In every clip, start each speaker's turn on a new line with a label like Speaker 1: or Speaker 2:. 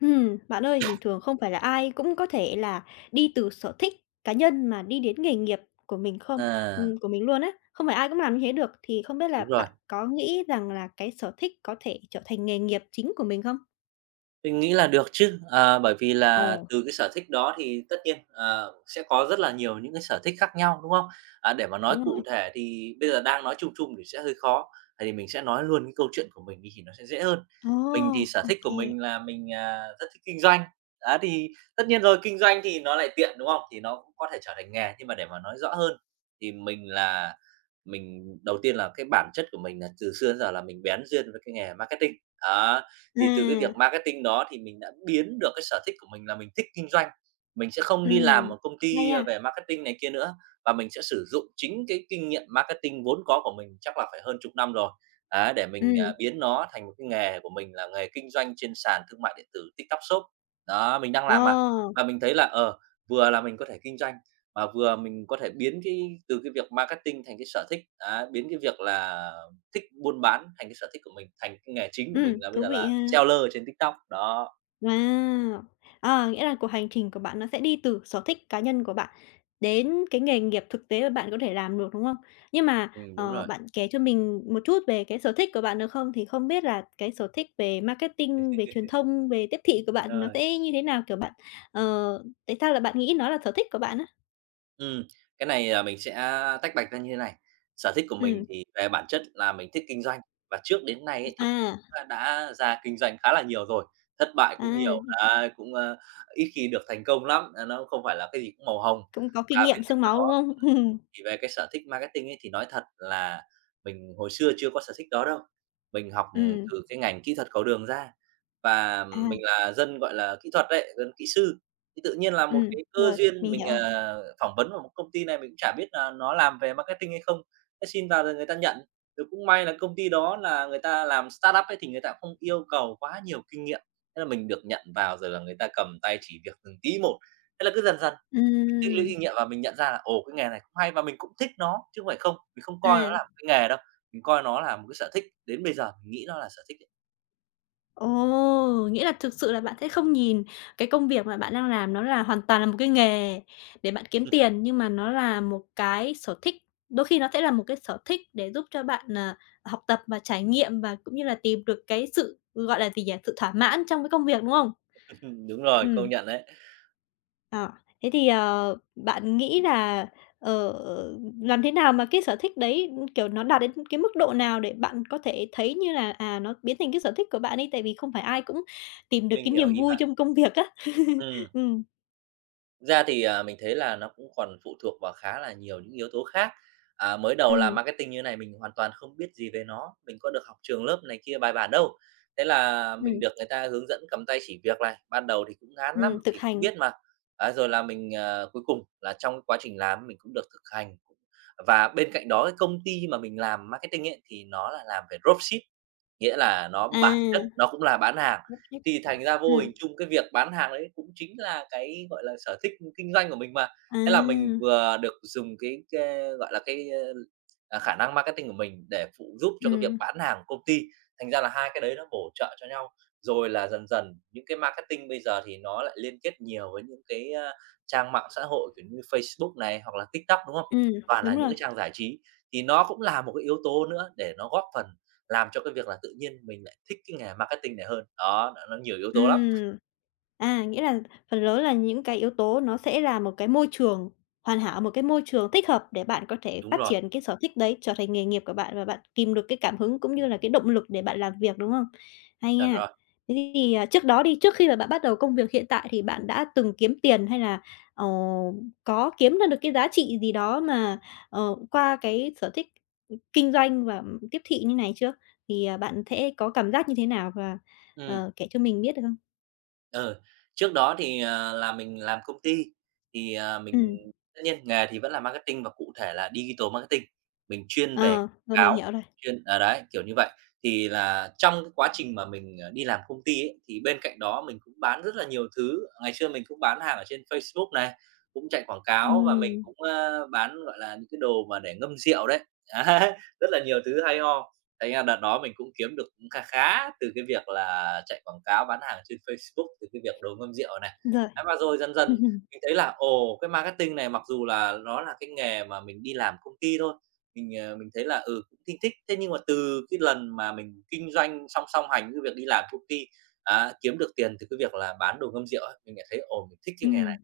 Speaker 1: Ừm, bạn ơi, bình thường không phải là ai cũng có thể là đi từ sở thích cá nhân mà đi đến nghề nghiệp của mình không, ừm,
Speaker 2: À!
Speaker 1: của mình luôn á. Không phải ai cũng làm như thế được, thì không biết là
Speaker 2: Đúng rồi.
Speaker 1: bạn có nghĩ rằng là cái sở thích có thể trở thành nghề nghiệp chính của mình không?
Speaker 2: Mình nghĩ là được chứ. Ờ, bởi vì là
Speaker 1: Ồ!
Speaker 2: từ cái sở thích đó thì tất nhiên, ờ, sẽ có rất là nhiều những cái sở thích khác nhau, đúng không? À, để mà nói
Speaker 1: Đúng
Speaker 2: cụ
Speaker 1: rồi.
Speaker 2: thể thì bây giờ đang nói chung chung thì sẽ hơi khó, vậy thì mình sẽ nói luôn cái câu chuyện của mình đi thì nó sẽ dễ hơn.
Speaker 1: Ồ!
Speaker 2: Mình thì sở
Speaker 1: Ô
Speaker 2: thích của
Speaker 1: kê.
Speaker 2: mình là mình, à, rất thích kinh doanh, á thì tất nhiên rồi kinh doanh thì nó lại tiện, đúng không? Thì nó cũng có thể trở thành nghề, nhưng mà để mà nói rõ hơn thì mình là mình đầu tiên là cái bản chất của mình là từ xưa đến giờ là mình bén duyên với cái nghề marketing. Đó, thì từ cái
Speaker 1: Là
Speaker 2: việc marketing đó thì mình đã biến được cái sở thích của mình là mình thích kinh doanh, mình sẽ không đi làm
Speaker 1: Ừm,
Speaker 2: một công
Speaker 1: ngay
Speaker 2: ty, a,
Speaker 1: a.
Speaker 2: về marketing này kia nữa và mình sẽ sử dụng chính cái kinh nghiệm marketing vốn có của mình, chắc là phải hơn chục năm rồi ấy để mình, à,
Speaker 1: Ừm.
Speaker 2: biến nó thành một cái nghề của mình là nghề kinh doanh trên sàn thương mại điện tử TikTok Shop. Đó, mình đang
Speaker 1: Ờ!
Speaker 2: làm mà. Và mình thấy là, ờ, vừa là mình có thể kinh doanh, mà vừa mình có thể biến cái từ cái việc marketing thành cái sở thích, đó, biến cái việc là thích buôn bán thành cái sở thích của mình, thành cái nghề chính của mình
Speaker 1: Ừm,
Speaker 2: là bây
Speaker 1: thú
Speaker 2: giờ
Speaker 1: vị
Speaker 2: là
Speaker 1: ha.
Speaker 2: seller ở trên TikTok, đó.
Speaker 1: Wow! Ờ, nghĩa là cuộc hành trình của bạn nó sẽ đi từ sở thích cá nhân của bạn đến cái nghề nghiệp thực tế mà bạn có thể làm được, đúng không? Nhưng mà,
Speaker 2: Ừm, đúng
Speaker 1: ờ,
Speaker 2: rồi.
Speaker 1: bạn kể cho mình một chút về cái sở thích của bạn được không? Thì không biết là cái sở thích về marketing, về truyền thông, về tiếp thị của bạn thì nó
Speaker 2: Rồi.
Speaker 1: sẽ như thế nào? Kiểu bạn, ờ, tại sao là bạn nghĩ nó là sở thích của bạn á?
Speaker 2: Ừm, cái này, à, mình sẽ tách bạch ra như thế này. Sở thích của mình
Speaker 1: Ừm.
Speaker 2: thì về bản chất là mình thích kinh doanh, và trước đến nay ấy
Speaker 1: [unintelligible]
Speaker 2: thì [unintelligible]
Speaker 1: À!
Speaker 2: đã ra kinh doanh khá là nhiều rồi, thất bại cũng nhiều,
Speaker 1: À.
Speaker 2: đấy, cũng, a, ít khi được thành công lắm nên nó cũng không phải là cái gì cũng màu hồng.
Speaker 1: Cũng có
Speaker 2: Và
Speaker 1: kinh nghiệm
Speaker 2: bên
Speaker 1: xương
Speaker 2: cạnh đó
Speaker 1: máu, đúng
Speaker 2: ừm,
Speaker 1: không?
Speaker 2: thì về cái sở thích marketing ấy thì nói thật là mình hồi xưa chưa có sở thích đó đâu. Mình học
Speaker 1: Ừm.
Speaker 2: từ cái ngành kỹ thuật cầu đường ra và mình
Speaker 1: À.
Speaker 2: là dân, gọi là, kỹ thuật đấy, dân kỹ sư. Cái tự nhiên là một
Speaker 1: Ừm,
Speaker 2: cái cơ
Speaker 1: rồi,
Speaker 2: duyên,
Speaker 1: mình
Speaker 2: mình,
Speaker 1: hiểu rồi.
Speaker 2: ờ, phỏng vấn vào một công ty này, mình cũng chả biết là nó làm về marketing hay không, thế xin vào rồi người ta nhận. Rồi cũng may là công ty đó là người ta làm startup ấy thì người ta không yêu cầu quá nhiều kinh nghiệm. Thế là mình được nhận vào rồi là người ta cầm tay chỉ việc từng tí một. Thế là cứ dần dần, mình tích lũy
Speaker 1: Ừm.
Speaker 2: kinh nghiệm và mình nhận ra là, ồ, cái nghề này cũng hay và mình cũng thích nó chứ không phải không. Mình không coi nó là
Speaker 1: À.
Speaker 2: một cái nghề đâu, mình coi nó là một cái sở thích, đến bây giờ, mình nghĩ nó là sở thích ấy.
Speaker 1: Ồ! Nghĩa là thực sự là bạn sẽ không nhìn cái công việc mà bạn đang làm nó là hoàn toàn là một cái nghề để bạn kiếm tiền, nhưng mà nó là một cái sở thích. Đôi khi nó sẽ là một cái sở thích để giúp cho bạn, ờ, học tập và trải nghiệm, và cũng như là tìm được cái sự, gọi là gì nhỉ? Sự thỏa mãn trong cái công việc, đúng không?
Speaker 2: Đúng rồi, công
Speaker 1: Ừm.
Speaker 2: nhận đấy.
Speaker 1: À, thế thì, ờ, bạn nghĩ là, ờ, ừm, làm thế nào mà cái sở thích đấy, ưm, kiểu, nó đạt đến cái mức độ nào để bạn có thể thấy như là, à, nó biến thành cái sở thích của bạn ấy? Tại vì không phải ai cũng tìm được
Speaker 2: Mình
Speaker 1: cái
Speaker 2: hiểu
Speaker 1: niềm
Speaker 2: ý
Speaker 1: vui
Speaker 2: bạn.
Speaker 1: trong công việc á.
Speaker 2: Ừm.
Speaker 1: Ừm.
Speaker 2: Ra thì, ờ, mình thấy là nó cũng còn phụ thuộc vào khá là nhiều những yếu tố khác. À, mới đầu làm
Speaker 1: Ừm.
Speaker 2: marketing như thế này mình hoàn toàn không biết gì về nó. Mình có được học trường lớp này kia bài bản đâu. Thế là mình
Speaker 1: Ừm.
Speaker 2: được người ta hướng dẫn cầm tay chỉ việc này, ban đầu thì cũng ngán lắm,
Speaker 1: Ừm, thực
Speaker 2: vì không
Speaker 1: hành.
Speaker 2: biết mà, à, rồi là mình, ờ, cuối cùng là trong quá trình làm mình cũng được thực hành. Và bên cạnh đó cái công ty mà mình làm marketing ấy, thì nó là làm về Dropship, nghĩa là nó
Speaker 1: À.
Speaker 2: bản chất
Speaker 1: Dropship.
Speaker 2: nó cũng là bán hàng. Thì thành ra vô
Speaker 1: Ừm.
Speaker 2: hình chung cái việc bán hàng đấy cũng chính là cái, gọi là, sở thích, ừ, kinh doanh của mình mà. Thế là mình
Speaker 1: À!
Speaker 2: vừa được dùng cái cái, gọi là, cái, ơ, ờ, khả năng marketing của mình, để phụ giúp cho cái việc
Speaker 1: Ừm.
Speaker 2: bán hàng công ty, thành ra là 2 cái đấy nó bổ trợ cho nhau. Rồi là dần dần những cái marketing bây giờ thì nó lại liên kết nhiều với những cái, ơ, trang mạng xã hội kiểu như Facebook này, hoặc là TikTok, đúng hông?
Speaker 1: Ừm,
Speaker 2: Và là
Speaker 1: đúng
Speaker 2: những
Speaker 1: rồi.
Speaker 2: cái trang giải trí, thì nó cũng là một cái yếu tố nữa để nó góp phần làm cho cái việc là tự nhiên mình lại thích cái nghề marketing này hơn. Đó, nó nó nhiều yếu tố lắm.
Speaker 1: Ừm. À, nghĩa là phần lớn là những cái yếu tố nó sẽ là một cái môi trường hoàn hảo, một cái môi trường thích hợp để bạn có thể
Speaker 2: Đúng
Speaker 1: phát
Speaker 2: rồi.
Speaker 1: triển cái sở thích đấy, trở thành nghề nghiệp của bạn, và bạn kìm được cái cảm hứng cũng như là cái động lực để bạn làm việc, đúng hông? Hay
Speaker 2: Chuẩn
Speaker 1: nha.
Speaker 2: rồi.
Speaker 1: Thế thì, ờ, trước đó đi, trước khi mà bạn bắt đầu công việc hiện tại, thì bạn đã từng kiếm tiền hay là, ờ, có kiếm ra được cái giá trị gì đó mà, ờ, qua cái sở thích, ừm, kinh doanh và, ừm, tiếp thị như này chưa? Thì, ờ, bạn sẽ có cảm giác như thế nào và,
Speaker 2: Ừm.
Speaker 1: ờ, kể cho mình biết được không?
Speaker 2: Ờ, trước đó thì, ờ, là mình làm công ty, thì, ờ, mình
Speaker 1: Ừm.
Speaker 2: tất nhiên nghề thì vẫn làm marketing và cụ thể là digital marketing. Mình chuyên về
Speaker 1: Ờ. Rồi, mình
Speaker 2: cáo,
Speaker 1: hiểu rồi.
Speaker 2: chuyên ờ, đấy, kiểu như vậy. Thì là trong cái quá trình mà mình, ờ, đi làm công ty ấy, thì bên cạnh đó mình cũng bán rất là nhiều thứ. Ngày xưa mình cũng bán hàng ở trên Facebook này, cũng chạy quảng cáo và mình
Speaker 1: Ừm.
Speaker 2: cũng, ơ, bán, gọi là, những cái đồ mà để ngâm rượu đấy. Đấy, rất là nhiều thứ hay ho. Thành ra đợt đó mình cũng kiếm được cũng kha khá từ cái việc là chạy quảng cáo bán hàng trên Facebook, từ cái việc đồ ngâm rượu này.
Speaker 1: Rồi.
Speaker 2: Ấy, và rồi dần dần mình thấy là, ồ, cái marketing này mặc dù là nó là cái nghề mà mình đi làm công ty thôi. Mình, ờ, mình thấy là, ừ, thinh thích. Thế nhưng mà từ cái lần mà mình kinh doanh song song hành với việc đi làm công ty. Đó, kiếm được tiền từ cái việc là bán đồ ngâm rượu á, mình lại thấy: "Ồ, mình thích cái nghề
Speaker 1: Ừm.
Speaker 2: này."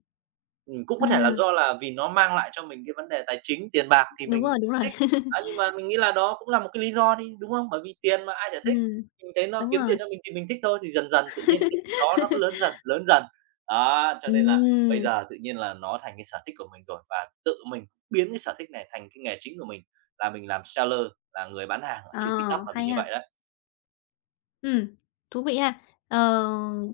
Speaker 2: Ừm, cũng có thể là
Speaker 1: À.
Speaker 2: do là vì nó mang lại cho mình cái vấn đề tài chính, tiền bạc thì
Speaker 1: Đúng
Speaker 2: mình
Speaker 1: rồi, đúng rồi.
Speaker 2: thích. Đó, nhưng mà mình nghĩ là đó cũng là một cái lý do đi, đúng không? Bởi vì tiền mà ai chả thích.
Speaker 1: Ừm.
Speaker 2: Mình thấy nó
Speaker 1: Đúng
Speaker 2: kiếm tiền
Speaker 1: rồi.
Speaker 2: cho mình thì mình thích thôi. Thì dần dần tự nhiên là cái đó nó cứ lớn dần, lớn dần. Đó, cho nên là bây
Speaker 1: Ừm!
Speaker 2: giờ tự nhiên là nó thành cái sở thích của mình rồi và tự mình biến cái sở thích này thành cái nghề chính của mình. Và mình làm seller, là người bán hàng ở
Speaker 1: Ờ,
Speaker 2: trên TikTok là vì
Speaker 1: hay
Speaker 2: như
Speaker 1: nha!
Speaker 2: vậy đấy.
Speaker 1: Ừm, thú vị ha. Ờ,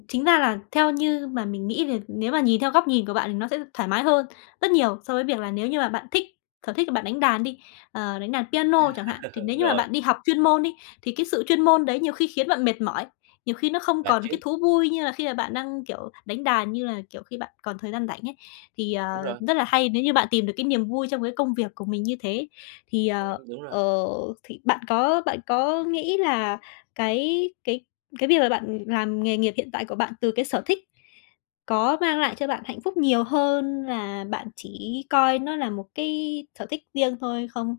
Speaker 1: chính ra là theo như mà mình nghĩ về nếu mà nhìn theo góc nhìn của bạn nó sẽ thoải mái hơn rất nhiều, so với việc là nếu như mà bạn thích sở thích là bạn đánh đàn đi, ờ, đánh đàn piano chẳng hạn, thì nếu như mà
Speaker 2: Rồi.
Speaker 1: bạn đi học chuyên môn đi, thì cái sự chuyên môn đấy, nhiều khi khiến bạn mệt mỏi, nhiều khi nó không
Speaker 2: Mệt
Speaker 1: còn
Speaker 2: chứ.
Speaker 1: cái thú vui như là khi mà bạn đang, kiểu, đánh đàn như là, kiểu, khi bạn còn thời gian rảnh ấy. Thì, ờ,
Speaker 2: Đúng rồi.
Speaker 1: rất là hay nếu như bạn tìm được cái niềm vui trong cái công việc của mình như thế. Thì,
Speaker 2: Ừm,
Speaker 1: ờ,
Speaker 2: đúng rồi.
Speaker 1: ờ, thì bạn có bạn có nghĩ là cái cái cái việc là bạn làm nghề nghiệp hiện tại của bạn từ cái sở thích, có mang lại cho bạn hạnh phúc nhiều hơn là bạn chỉ coi nó là một cái sở thích riêng thôi không?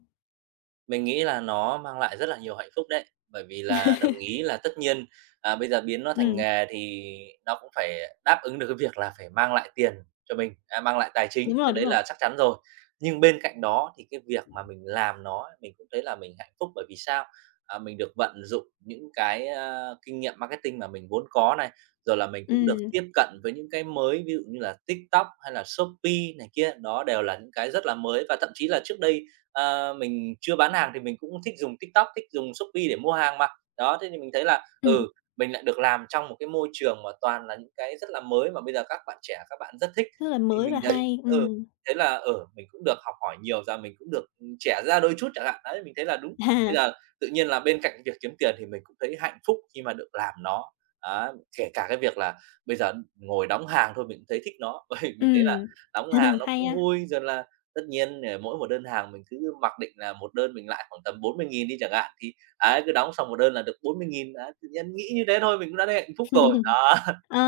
Speaker 2: Mình nghĩ là nó mang lại rất là nhiều hạnh phúc đấy. Bởi vì là đồng ý là tất nhiên, à, bây giờ biến nó thành
Speaker 1: Ừm.
Speaker 2: nghề thì nó cũng phải đáp ứng được cái việc là phải mang lại tiền cho mình, à, mang lại tài
Speaker 1: Đúng
Speaker 2: chính.
Speaker 1: rồi,
Speaker 2: Cái
Speaker 1: đúng
Speaker 2: đấy
Speaker 1: rồi.
Speaker 2: là chắc chắn rồi. Nhưng bên cạnh đó thì cái việc mà mình làm nó mình cũng thấy là mình hạnh phúc, bởi vì sao? À, mình được vận dụng những cái, a, kinh nghiệm marketing mà mình vốn có này, rồi là mình cũng được
Speaker 1: Ừm.
Speaker 2: tiếp cận với những cái mới ví dụ như là TikTok hay là Shopee này kia, đó đều là những cái rất là mới và thậm chí là trước đây, ờ, mình chưa bán hàng thì mình cũng thích dùng TikTok, thích dùng Shopee để mua hàng mà. Đó, thế thì mình thấy là,
Speaker 1: Ừm.
Speaker 2: ừ, mình lại được làm trong một cái môi trường mà toàn là những cái rất là mới mà bây giờ các bạn trẻ các bạn rất thích,
Speaker 1: Rất là
Speaker 2: thì
Speaker 1: mới và
Speaker 2: mình thấy,
Speaker 1: hay,
Speaker 2: ừ,
Speaker 1: ừm.
Speaker 2: thấy là, ừ, mình cũng được học hỏi nhiều ra, mình cũng được trẻ ra đôi chút chẳng hạn, đấy, mình thấy là đúng. Bây giờ tự nhiên là bên cạnh việc kiếm tiền thì mình cũng thấy hạnh phúc khi mà được làm nó, á, kể cả cái việc là bây giờ ngồi đóng hàng thôi mình cũng thấy thích nó. Ôi, mình thấy là
Speaker 1: Ừm.
Speaker 2: đóng hàng nó
Speaker 1: Hay
Speaker 2: cũng
Speaker 1: ha.
Speaker 2: vui rồi là tất nhiên, ờ, mỗi một đơn hàng mình cứ mặc định là một đơn mình lãi khoảng tầm 40.000 đi chẳng hạn thì, ấy, cứ đóng xong một đơn là được 40.000 đấy, tự nhiên nghĩ như thế thôi, mình cũng đã thấy hạnh phúc rồi. Đó.
Speaker 1: Ờ!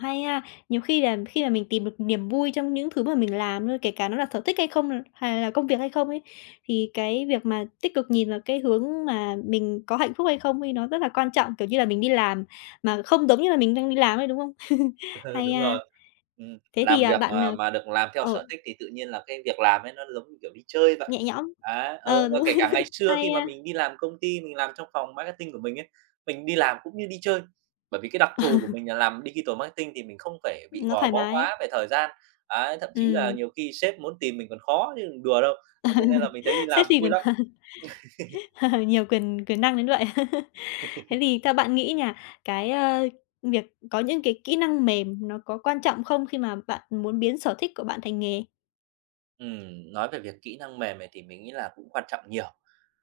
Speaker 1: Hay ha. Nhiều khi là khi là mình tìm được niềm vui trong những thứ mà mình làm thôi, kể cả nó là sở thích hay không nè, hay là công việc hay không ấy, thì cái việc mà tích cực nhìn vào cái hướng mà mình có hạnh phúc hay không ấy, nó rất là quan trọng, kiểu, như là mình đi làm mà không giống như là mình đang đi làm ấy, đúng không? Hay
Speaker 2: Đúng
Speaker 1: ha.
Speaker 2: rồi. Ừm,
Speaker 1: Thế thì,
Speaker 2: làm
Speaker 1: ờ,
Speaker 2: việc
Speaker 1: bạn,
Speaker 2: mà
Speaker 1: ờ
Speaker 2: mà được làm theo
Speaker 1: ờ.
Speaker 2: sở thích thì tự nhiên là cái việc làm ấy nó giống như, kiểu, đi chơi vậy.
Speaker 1: Nhẹ nhõm,
Speaker 2: Đấy,
Speaker 1: ờ,
Speaker 2: ừ, và
Speaker 1: đúng.
Speaker 2: kể cả ngày xưa
Speaker 1: Hay
Speaker 2: khi mà
Speaker 1: ha.
Speaker 2: mình đi làm công ty, mình làm trong phòng marketing của mình ấy, mình đi làm cũng như đi chơi. Bởi vì cái đặc thù của mình là làm digital marketing thì mình không phải bị
Speaker 1: Nó
Speaker 2: gò
Speaker 1: thoải
Speaker 2: bó
Speaker 1: mái.
Speaker 2: quá về thời gian. Ấy, thậm chí là
Speaker 1: Ừm.
Speaker 2: nhiều khi sếp muốn tìm mình còn khó chứ đừng đùa đâu. Thế cho nên là mình thấy đi
Speaker 1: Thế
Speaker 2: làm
Speaker 1: thì
Speaker 2: vui lắm.
Speaker 1: Nhiều quyền quyền năng đến vậy. Thế thì theo bạn nghĩ nha cái, ơ, việc có những cái kỹ năng mềm nó có quan trọng không khi mà bạn muốn biến sở thích của bạn thành nghề?
Speaker 2: Ừm, nói về việc kỹ năng mềm này thì mình nghĩ là cũng quan trọng nhiều.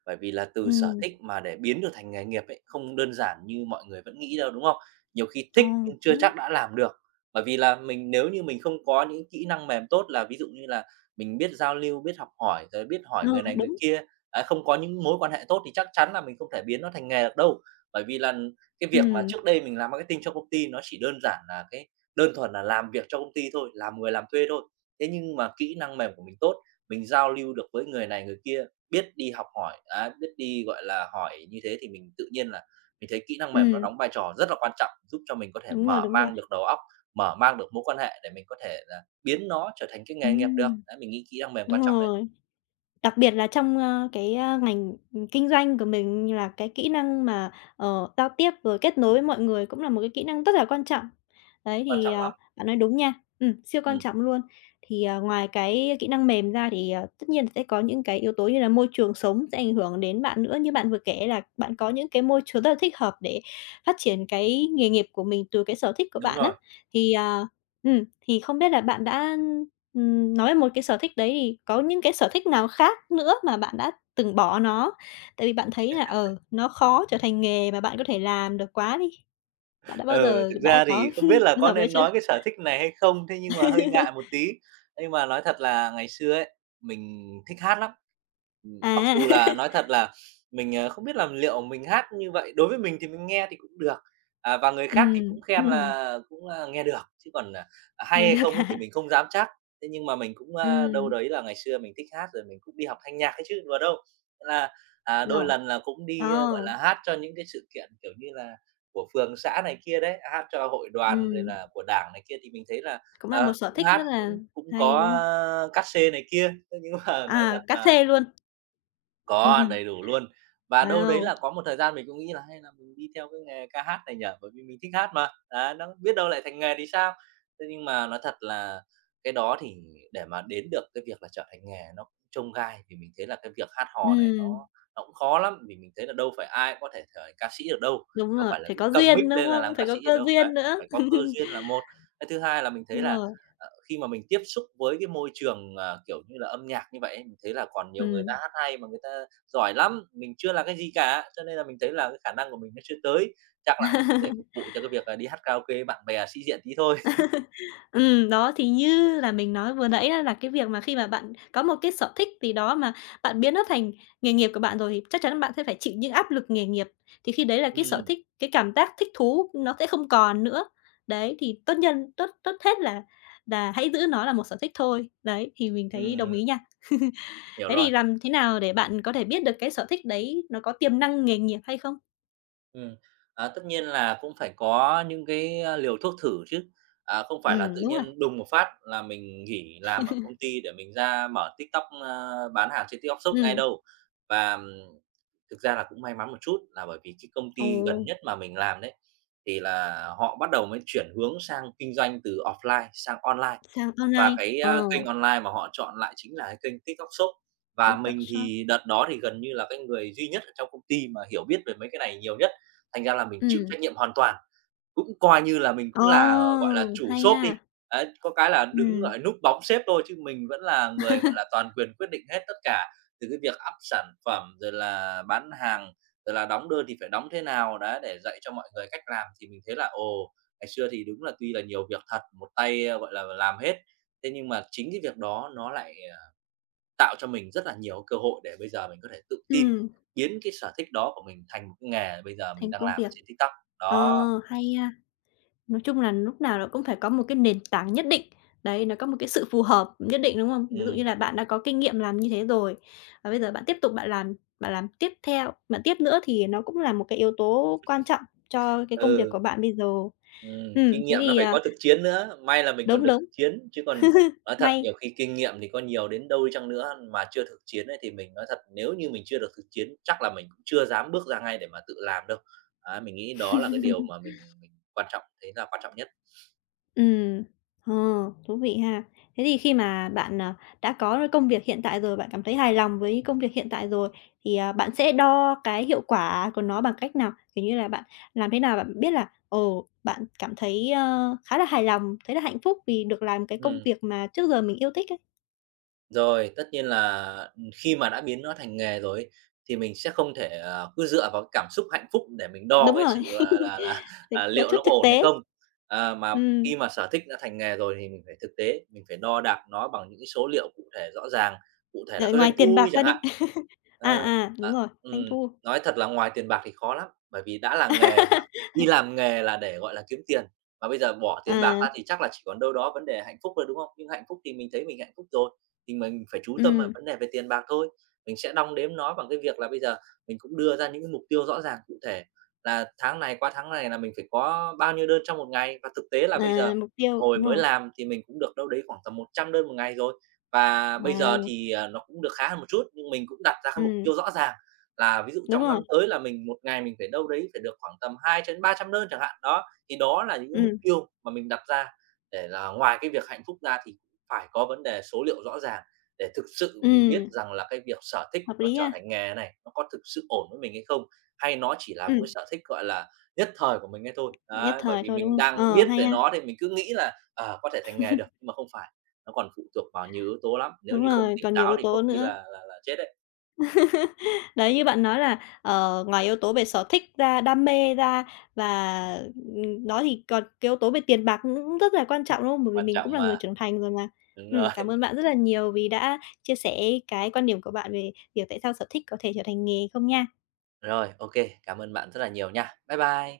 Speaker 2: Bởi vì là từ sở
Speaker 1: Ừm.
Speaker 2: thích mà để biến được thành nghề nghiệp ấy, không đơn giản như mọi người vẫn nghĩ đâu, đúng không? Nhiều khi
Speaker 1: À,
Speaker 2: thích nhưng chưa
Speaker 1: đúng.
Speaker 2: chắc đã làm được. Bởi vì là mình nếu như mình không có những kỹ năng mềm tốt là ví dụ như là mình biết giao lưu, biết học hỏi, rồi biết hỏi
Speaker 1: Ờ,
Speaker 2: người này người
Speaker 1: đúng.
Speaker 2: kia, à, không có những mối quan hệ tốt thì chắc chắn là mình không thể biến nó thành nghề được đâu. Bởi vì là cái việc mà
Speaker 1: Ừm.
Speaker 2: trước đây mình làm marketing cho công ty nó chỉ đơn giản là cái đơn thuần là làm việc cho công ty thôi, làm người làm thuê thôi. Thế nhưng mà kỹ năng mềm của mình tốt, mình giao lưu được với người này người kia, biết đi học hỏi, đấy, biết đi, gọi là, hỏi như thế thì mình tự nhiên là mình thấy kỹ năng mềm nó
Speaker 1: Ừm.
Speaker 2: đóng vai trò rất là quan trọng, giúp cho mình có thể
Speaker 1: Đúng rồi,
Speaker 2: mở
Speaker 1: đúng rồi.
Speaker 2: mang được đầu óc, mở mang được mối quan hệ để mình có thể là biến nó trở thành cái nghề nghiệp được.
Speaker 1: Ừm!
Speaker 2: Đấy, mình nghĩ kỹ năng mềm
Speaker 1: Đúng
Speaker 2: quan trọng đấy.
Speaker 1: rồi. Đặc biệt là trong, a, cái, a, ngành, ừm, kinh doanh của mình là cái kỹ năng mà, ờ, giao tiếp rồi kết nối mọi người cũng là một cái kỹ năng rất là quan trọng. Đấy,
Speaker 2: Quan
Speaker 1: thì,
Speaker 2: trọng
Speaker 1: à,
Speaker 2: lắm.
Speaker 1: bạn nói đúng nha. Ừm, siêu quan
Speaker 2: Ừm.
Speaker 1: trọng luôn. Thì, à, ngoài cái kỹ năng mềm ra thì, à, tất nhiên là sẽ có những cái yếu tố như là môi trường sống sẽ ảnh hưởng đến bạn nữa. Như bạn vừa kể là bạn có những cái môi trường rất là thích hợp để phát triển cái nghề nghiệp của mình từ cái sở thích của
Speaker 2: Đúng
Speaker 1: bạn á.
Speaker 2: rồi.
Speaker 1: Thì, à, ừm, thì không biết là bạn đã, ừm, nói một cái sở thích đấy thì có những cái sở thích nào khác nữa mà bạn đã từng bỏ nó? Tại vì bạn thấy là, ờ, nó khó trở thành nghề mà bạn có thể làm được quá đi. Bạn đã bao
Speaker 2: Ừ,
Speaker 1: giờ
Speaker 2: thực
Speaker 1: đã
Speaker 2: ra
Speaker 1: có
Speaker 2: thì không biết là
Speaker 1: trường
Speaker 2: có
Speaker 1: hợp đấy
Speaker 2: nên
Speaker 1: chưa?
Speaker 2: nói cái sở thích này hay không? Thế nhưng mà hơi ngại một tí. Nhưng mà nói thật là ngày xưa ấy, mình thích hát lắm. Ừm, mặc
Speaker 1: À.
Speaker 2: dù là nói thật là mình, ờ, không biết là liệu mình hát như vậy đối với mình thì mình nghe thì cũng được. À, và người khác thì
Speaker 1: Ừm.
Speaker 2: cũng khen là cũng, a, nghe được, chứ còn, à, hay
Speaker 1: Nghe
Speaker 2: hay
Speaker 1: được
Speaker 2: không ấy thì
Speaker 1: hả?
Speaker 2: mình không dám chắc. Thế nhưng mà mình cũng, a, đâu
Speaker 1: Ừm.
Speaker 2: đấy là ngày xưa mình thích hát rồi mình cũng đi học thanh nhạc ấy chứ, đùa đâu. Thế là, à, đôi
Speaker 1: Ngầu.
Speaker 2: lần là cũng đi, a,
Speaker 1: À!
Speaker 2: gọi là, hát cho những cái sự kiện, kiểu như là, của phường xã này kia đấy, hát cho hội đoàn rồi
Speaker 1: Ừm.
Speaker 2: là của Đảng này kia thì mình thấy là,
Speaker 1: Cũng là một
Speaker 2: ờ,
Speaker 1: sở
Speaker 2: cũng
Speaker 1: thích
Speaker 2: hát
Speaker 1: rất là
Speaker 2: cũng cũng
Speaker 1: hay,
Speaker 2: có,
Speaker 1: đúng không?
Speaker 2: ơ, cát sê này kia. Thế nhưng mà nói
Speaker 1: À,
Speaker 2: thật
Speaker 1: cát
Speaker 2: là
Speaker 1: xê luôn.
Speaker 2: Có, đầy đủ luôn. Và đâu đấy là
Speaker 1: Wow!
Speaker 2: có một thời gian mình cũng nghĩ là hay là mình đi theo cái nghề ca hát này nhỉ? Bởi vì mình thích hát mà. Đấy, nó biết đâu lại thành nghề thì sao. Thế nhưng mà nói thật là cái đó thì để mà đến được cái việc là trở thành nghề nó cũng chông gai, vì mình thấy là cái việc hát hò này nó
Speaker 1: Ừm.
Speaker 2: nó cũng khó lắm, vì mình thấy là đâu phải ai cũng có thể trở thành ca sĩ được đâu.
Speaker 1: Đúng
Speaker 2: Đâu
Speaker 1: rồi,
Speaker 2: phải là
Speaker 1: phải
Speaker 2: cứ
Speaker 1: có
Speaker 2: cầm mic
Speaker 1: duyên, đúng
Speaker 2: lên là làm
Speaker 1: không? Phải
Speaker 2: ca sĩ
Speaker 1: có
Speaker 2: được
Speaker 1: cơ
Speaker 2: đâu. Đấy,
Speaker 1: duyên nữa.
Speaker 2: phải có cơ duyên là một. Cái thứ hai là mình thấy
Speaker 1: Đúng
Speaker 2: là,
Speaker 1: rồi.
Speaker 2: ờ, khi mà mình tiếp xúc với cái môi trường, à, kiểu như là, âm nhạc như vậy ấy, mình thấy là còn nhiều người ta
Speaker 1: Ừm.
Speaker 2: hát hay mà người ta giỏi lắm, mình chưa là cái gì cả. Cho nên là mình thấy là cái khả năng của mình nó chưa tới, chắc là cũng để phục vụ cho cái việc à đi hát karaoke với bạn bè, sĩ diện tí thôi.
Speaker 1: Ừm, đó, thì như là mình nói vừa nãy á là cái việc mà khi mà bạn có một cái sở thích gì đó mà bạn biến nó thành nghề nghiệp của bạn rồi, thì chắc chắn bạn sẽ phải chịu những áp lực nghề nghiệp. Thì khi đấy là cái sở
Speaker 2: Ừm.
Speaker 1: thích, cái cảm giác thích thú nó sẽ không còn nữa. Đấy, thì tốt nhất, tốt tốt hết là là hãy giữ nó là một sở thích thôi. Đấy, thì mình thấy đồng
Speaker 2: Ừm.
Speaker 1: ý nha.
Speaker 2: Hiểu
Speaker 1: Thế
Speaker 2: rồi.
Speaker 1: thì làm thế nào để bạn có thể biết được cái sở thích đấy nó có tiềm năng nghề nghiệp hay không?
Speaker 2: Ừm, à, tất nhiên là cũng phải có những cái liều thuốc thử chứ. À, không phải là tự
Speaker 1: Ừm, đúng rồi.
Speaker 2: nhiên đùng một phát là mình nghỉ làm ở công ty để mình ra mở TikTok, a, bán hàng trên TikTok Shop ngay
Speaker 1: Ừm.
Speaker 2: đâu. Và, ờm, thực ra là cũng may mắn một chút là bởi vì cái công
Speaker 1: Ồ.
Speaker 2: ty gần nhất mà mình làm đấy thì là họ bắt đầu mới chuyển hướng sang kinh doanh từ offline sang online.
Speaker 1: Sàn
Speaker 2: Và
Speaker 1: online.
Speaker 2: cái,
Speaker 1: Ờ.
Speaker 2: a, kênh online mà họ chọn lại chính là cái kênh TikTok Shop. Và
Speaker 1: TikTok
Speaker 2: mình
Speaker 1: Shop.
Speaker 2: thì đợt đó thì gần như là cái người duy nhất ở trong công ty mà hiểu biết về mấy cái này nhiều nhất, thành ra là mình chịu
Speaker 1: Ừm.
Speaker 2: trách nhiệm hoàn toàn. Cũng coi như là mình cũng là, gọi là,
Speaker 1: Ồ,
Speaker 2: chủ
Speaker 1: hay
Speaker 2: shop đi.
Speaker 1: ha!
Speaker 2: Đấy, có cái là đứng, gọi
Speaker 1: Ừm.
Speaker 2: là, núp bóng sếp thôi chứ mình vẫn là người, gọi là, toàn quyền quyết định hết tất cả, từ cái việc up sản phẩm rồi là bán hàng, rồi là đóng đơn thì phải đóng thế nào, đấy, để dạy cho mọi người cách làm. Thì mình thấy là, ồ, ngày xưa thì đúng là tuy là nhiều việc thật, một tay, ơ, gọi là, làm hết. Thế nhưng mà chính cái việc đó nó lại, à, tạo cho mình rất là nhiều cơ hội để bây giờ mình có thể tự tin,
Speaker 1: Ừm.
Speaker 2: biến cái sở thích đó của mình thành cái nghề bây giờ mình
Speaker 1: Thành
Speaker 2: đang
Speaker 1: công
Speaker 2: làm ở
Speaker 1: việc,
Speaker 2: trên TikTok.
Speaker 1: ờ,
Speaker 2: Đó.
Speaker 1: hay ha. Nói chung là núc nào nó cũng phải có một cái nền tảng nhất định. Đấy, nó có một cái sự phù hợp nhất định, đúng không? Ví dụ như
Speaker 2: Ừm.
Speaker 1: là bạn đã có kinh nghiệm làm như thế rồi, và bây giờ bạn tiếp tục bạn làm bạn làm tiếp theo bạn tiếp nữa thì nó cũng là một cái yếu tố quan trọng cho cái công việc
Speaker 2: Ừ.
Speaker 1: của bạn bây giờ.
Speaker 2: Ừm,
Speaker 1: Ừm,
Speaker 2: kinh
Speaker 1: thế
Speaker 2: nghiệm nó
Speaker 1: thì,
Speaker 2: phải
Speaker 1: ờ
Speaker 2: có thực chiến nữa. May là mình còn
Speaker 1: Đúng,
Speaker 2: được
Speaker 1: đúng,
Speaker 2: thực chiến, chứ còn nói thật
Speaker 1: hay!
Speaker 2: nhiều khi kinh nghiệm thì có nhiều đến đâu đi chăng nữa mà chưa thực chiến ấy, thì mình nói thật, nếu như mình chưa được thực chiến, chắc là mình cũng chưa dám bước ra ngay để mà tự làm đâu. Ấy, mình nghĩ đó là cái điều mà mình mình quan trọng thấy là quan trọng nhất.
Speaker 1: Ừm, ờ, thú vị ha! Thế thì khi mà bạn, à, đã có công việc hiện tại rồi, bạn cảm thấy hài lòng với công việc hiện tại rồi thì, ờ, bạn sẽ đo cái hiệu quả của nó bằng cách nào? Kiểu như là bạn làm thế nào bạn biết là, ừ, bạn cảm thấy, ơ, khá là hài lòng, thấy là hạnh phúc vì được làm cái công
Speaker 2: Ừm.
Speaker 1: việc mà trước giờ mình yêu thích ấy.
Speaker 2: Rồi, tất nhiên là, ừm, khi mà đã biến nó thành nghề rồi ấy thì mình sẽ không thể, à, cứ dựa vào cảm xúc hạnh phúc để mình
Speaker 1: Đúng
Speaker 2: đo cái sự,
Speaker 1: rồi.
Speaker 2: gọi là là,
Speaker 1: Thấy
Speaker 2: à,
Speaker 1: có
Speaker 2: liệu nó
Speaker 1: chút
Speaker 2: có
Speaker 1: thực
Speaker 2: ổn hay
Speaker 1: tế.
Speaker 2: không. Ờ, mà khi
Speaker 1: Ừm.
Speaker 2: mà sở thích đã thành nghề rồi thì mình phải thực tế, mình phải đo đạc nó bằng những cái số liệu cụ thể rõ ràng, cụ thể là
Speaker 1: Đợi
Speaker 2: cái
Speaker 1: ngoài
Speaker 2: doanh
Speaker 1: tiền
Speaker 2: thu
Speaker 1: bạc
Speaker 2: đi
Speaker 1: ra
Speaker 2: chẳng hạn.
Speaker 1: đi. À,
Speaker 2: Ờ,
Speaker 1: à, đúng
Speaker 2: ờ,
Speaker 1: rồi, doanh
Speaker 2: ừm,
Speaker 1: thu.
Speaker 2: nói thật là ngoài tiền bạc thì khó lắm, bởi vì đã làm nghề mà, đi làm nghề là để gọi là kiếm tiền, mà bây giờ bỏ tiền bạc
Speaker 1: À.
Speaker 2: ra thì chắc là chỉ còn đâu đó vấn đề hạnh phúc thôi, đúng không? Nhưng hạnh phúc thì mình thấy mình hạnh phúc rồi, thì mình phải chú tâm vào
Speaker 1: Ừm.
Speaker 2: vấn đề về tiền bạc thôi. Mình sẽ đong đếm nó bằng cái việc là bây giờ mình cũng đưa ra những cái mục tiêu rõ ràng cụ thể, là tháng này qua tháng này là mình phải có bao nhiêu đơn trong một ngày. Và thực tế là bây giờ
Speaker 1: À, mục tiêu,
Speaker 2: hồi
Speaker 1: đúng
Speaker 2: mới
Speaker 1: rồi.
Speaker 2: làm thì mình cũng được đâu đấy khoảng tầm 100 đơn 1 ngày rồi. Và bây giờ
Speaker 1: Wow!
Speaker 2: thì, à, nó cũng được khá hơn một chút, nhưng mình cũng đặt ra cái mục
Speaker 1: Ừm.
Speaker 2: tiêu rõ ràng là ví dụ
Speaker 1: Đúng
Speaker 2: trong
Speaker 1: rồi.
Speaker 2: năm tới là mình 1 ngày mình phải đâu đấy phải được khoảng tầm 2 cho đến 300 đơn chẳng hạn, đó. Thì đó là những cái mục
Speaker 1: Ừm.
Speaker 2: tiêu mà mình đặt ra để là ngoài cái việc hạnh phúc ra thì phải có vấn đề số liệu rõ ràng, để thực sự mình biết
Speaker 1: Ừm.
Speaker 2: rằng là cái việc sở thích
Speaker 1: Hợp
Speaker 2: nó
Speaker 1: lý
Speaker 2: trở
Speaker 1: ha!
Speaker 2: thành nghề này, nó có thực sự ổn với mình hay không? Hay nó chỉ là một
Speaker 1: Ừm.
Speaker 2: cái sở thích, gọi là, nhất thời của mình ấy thôi.
Speaker 1: Nhất
Speaker 2: Đấy, bởi
Speaker 1: thời
Speaker 2: vì
Speaker 1: thôi, đúng
Speaker 2: mình
Speaker 1: hông?
Speaker 2: đang
Speaker 1: Ờ,
Speaker 2: biết
Speaker 1: hay
Speaker 2: về
Speaker 1: ha.
Speaker 2: nó thì mình cứ nghĩ là, ờ, có thể thành nghề được mà không phải, nó còn phụ thuộc vào nhiều yếu tố lắm, nếu
Speaker 1: Đúng
Speaker 2: như không
Speaker 1: rồi,
Speaker 2: tỉnh
Speaker 1: còn nhiều
Speaker 2: táo
Speaker 1: yếu
Speaker 2: thì có
Speaker 1: tố
Speaker 2: khi
Speaker 1: nữa.
Speaker 2: là là là chết đấy.
Speaker 1: Đấy, như bạn nói là, ờ, ngoài yếu tố về sở thích ra, đam mê ra và, ừm, đó, thì còn cái yếu tố về tiền bạc nó cũng rất là quan
Speaker 2: Ừm.
Speaker 1: trọng, đúng không? Bởi vì
Speaker 2: Quan
Speaker 1: mình cũng
Speaker 2: trọng
Speaker 1: là người
Speaker 2: mà.
Speaker 1: trưởng thành rồi mà.
Speaker 2: Đúng rồi.
Speaker 1: Ừm, cảm ơn bạn rất là nhiều vì đã chia sẻ cái quan điểm của bạn về việc tại sao sở thích có thể trở thành nghề không nha.
Speaker 2: Rồi, ô kê, cảm ơn bạn rất là nhiều nha. Bye bye!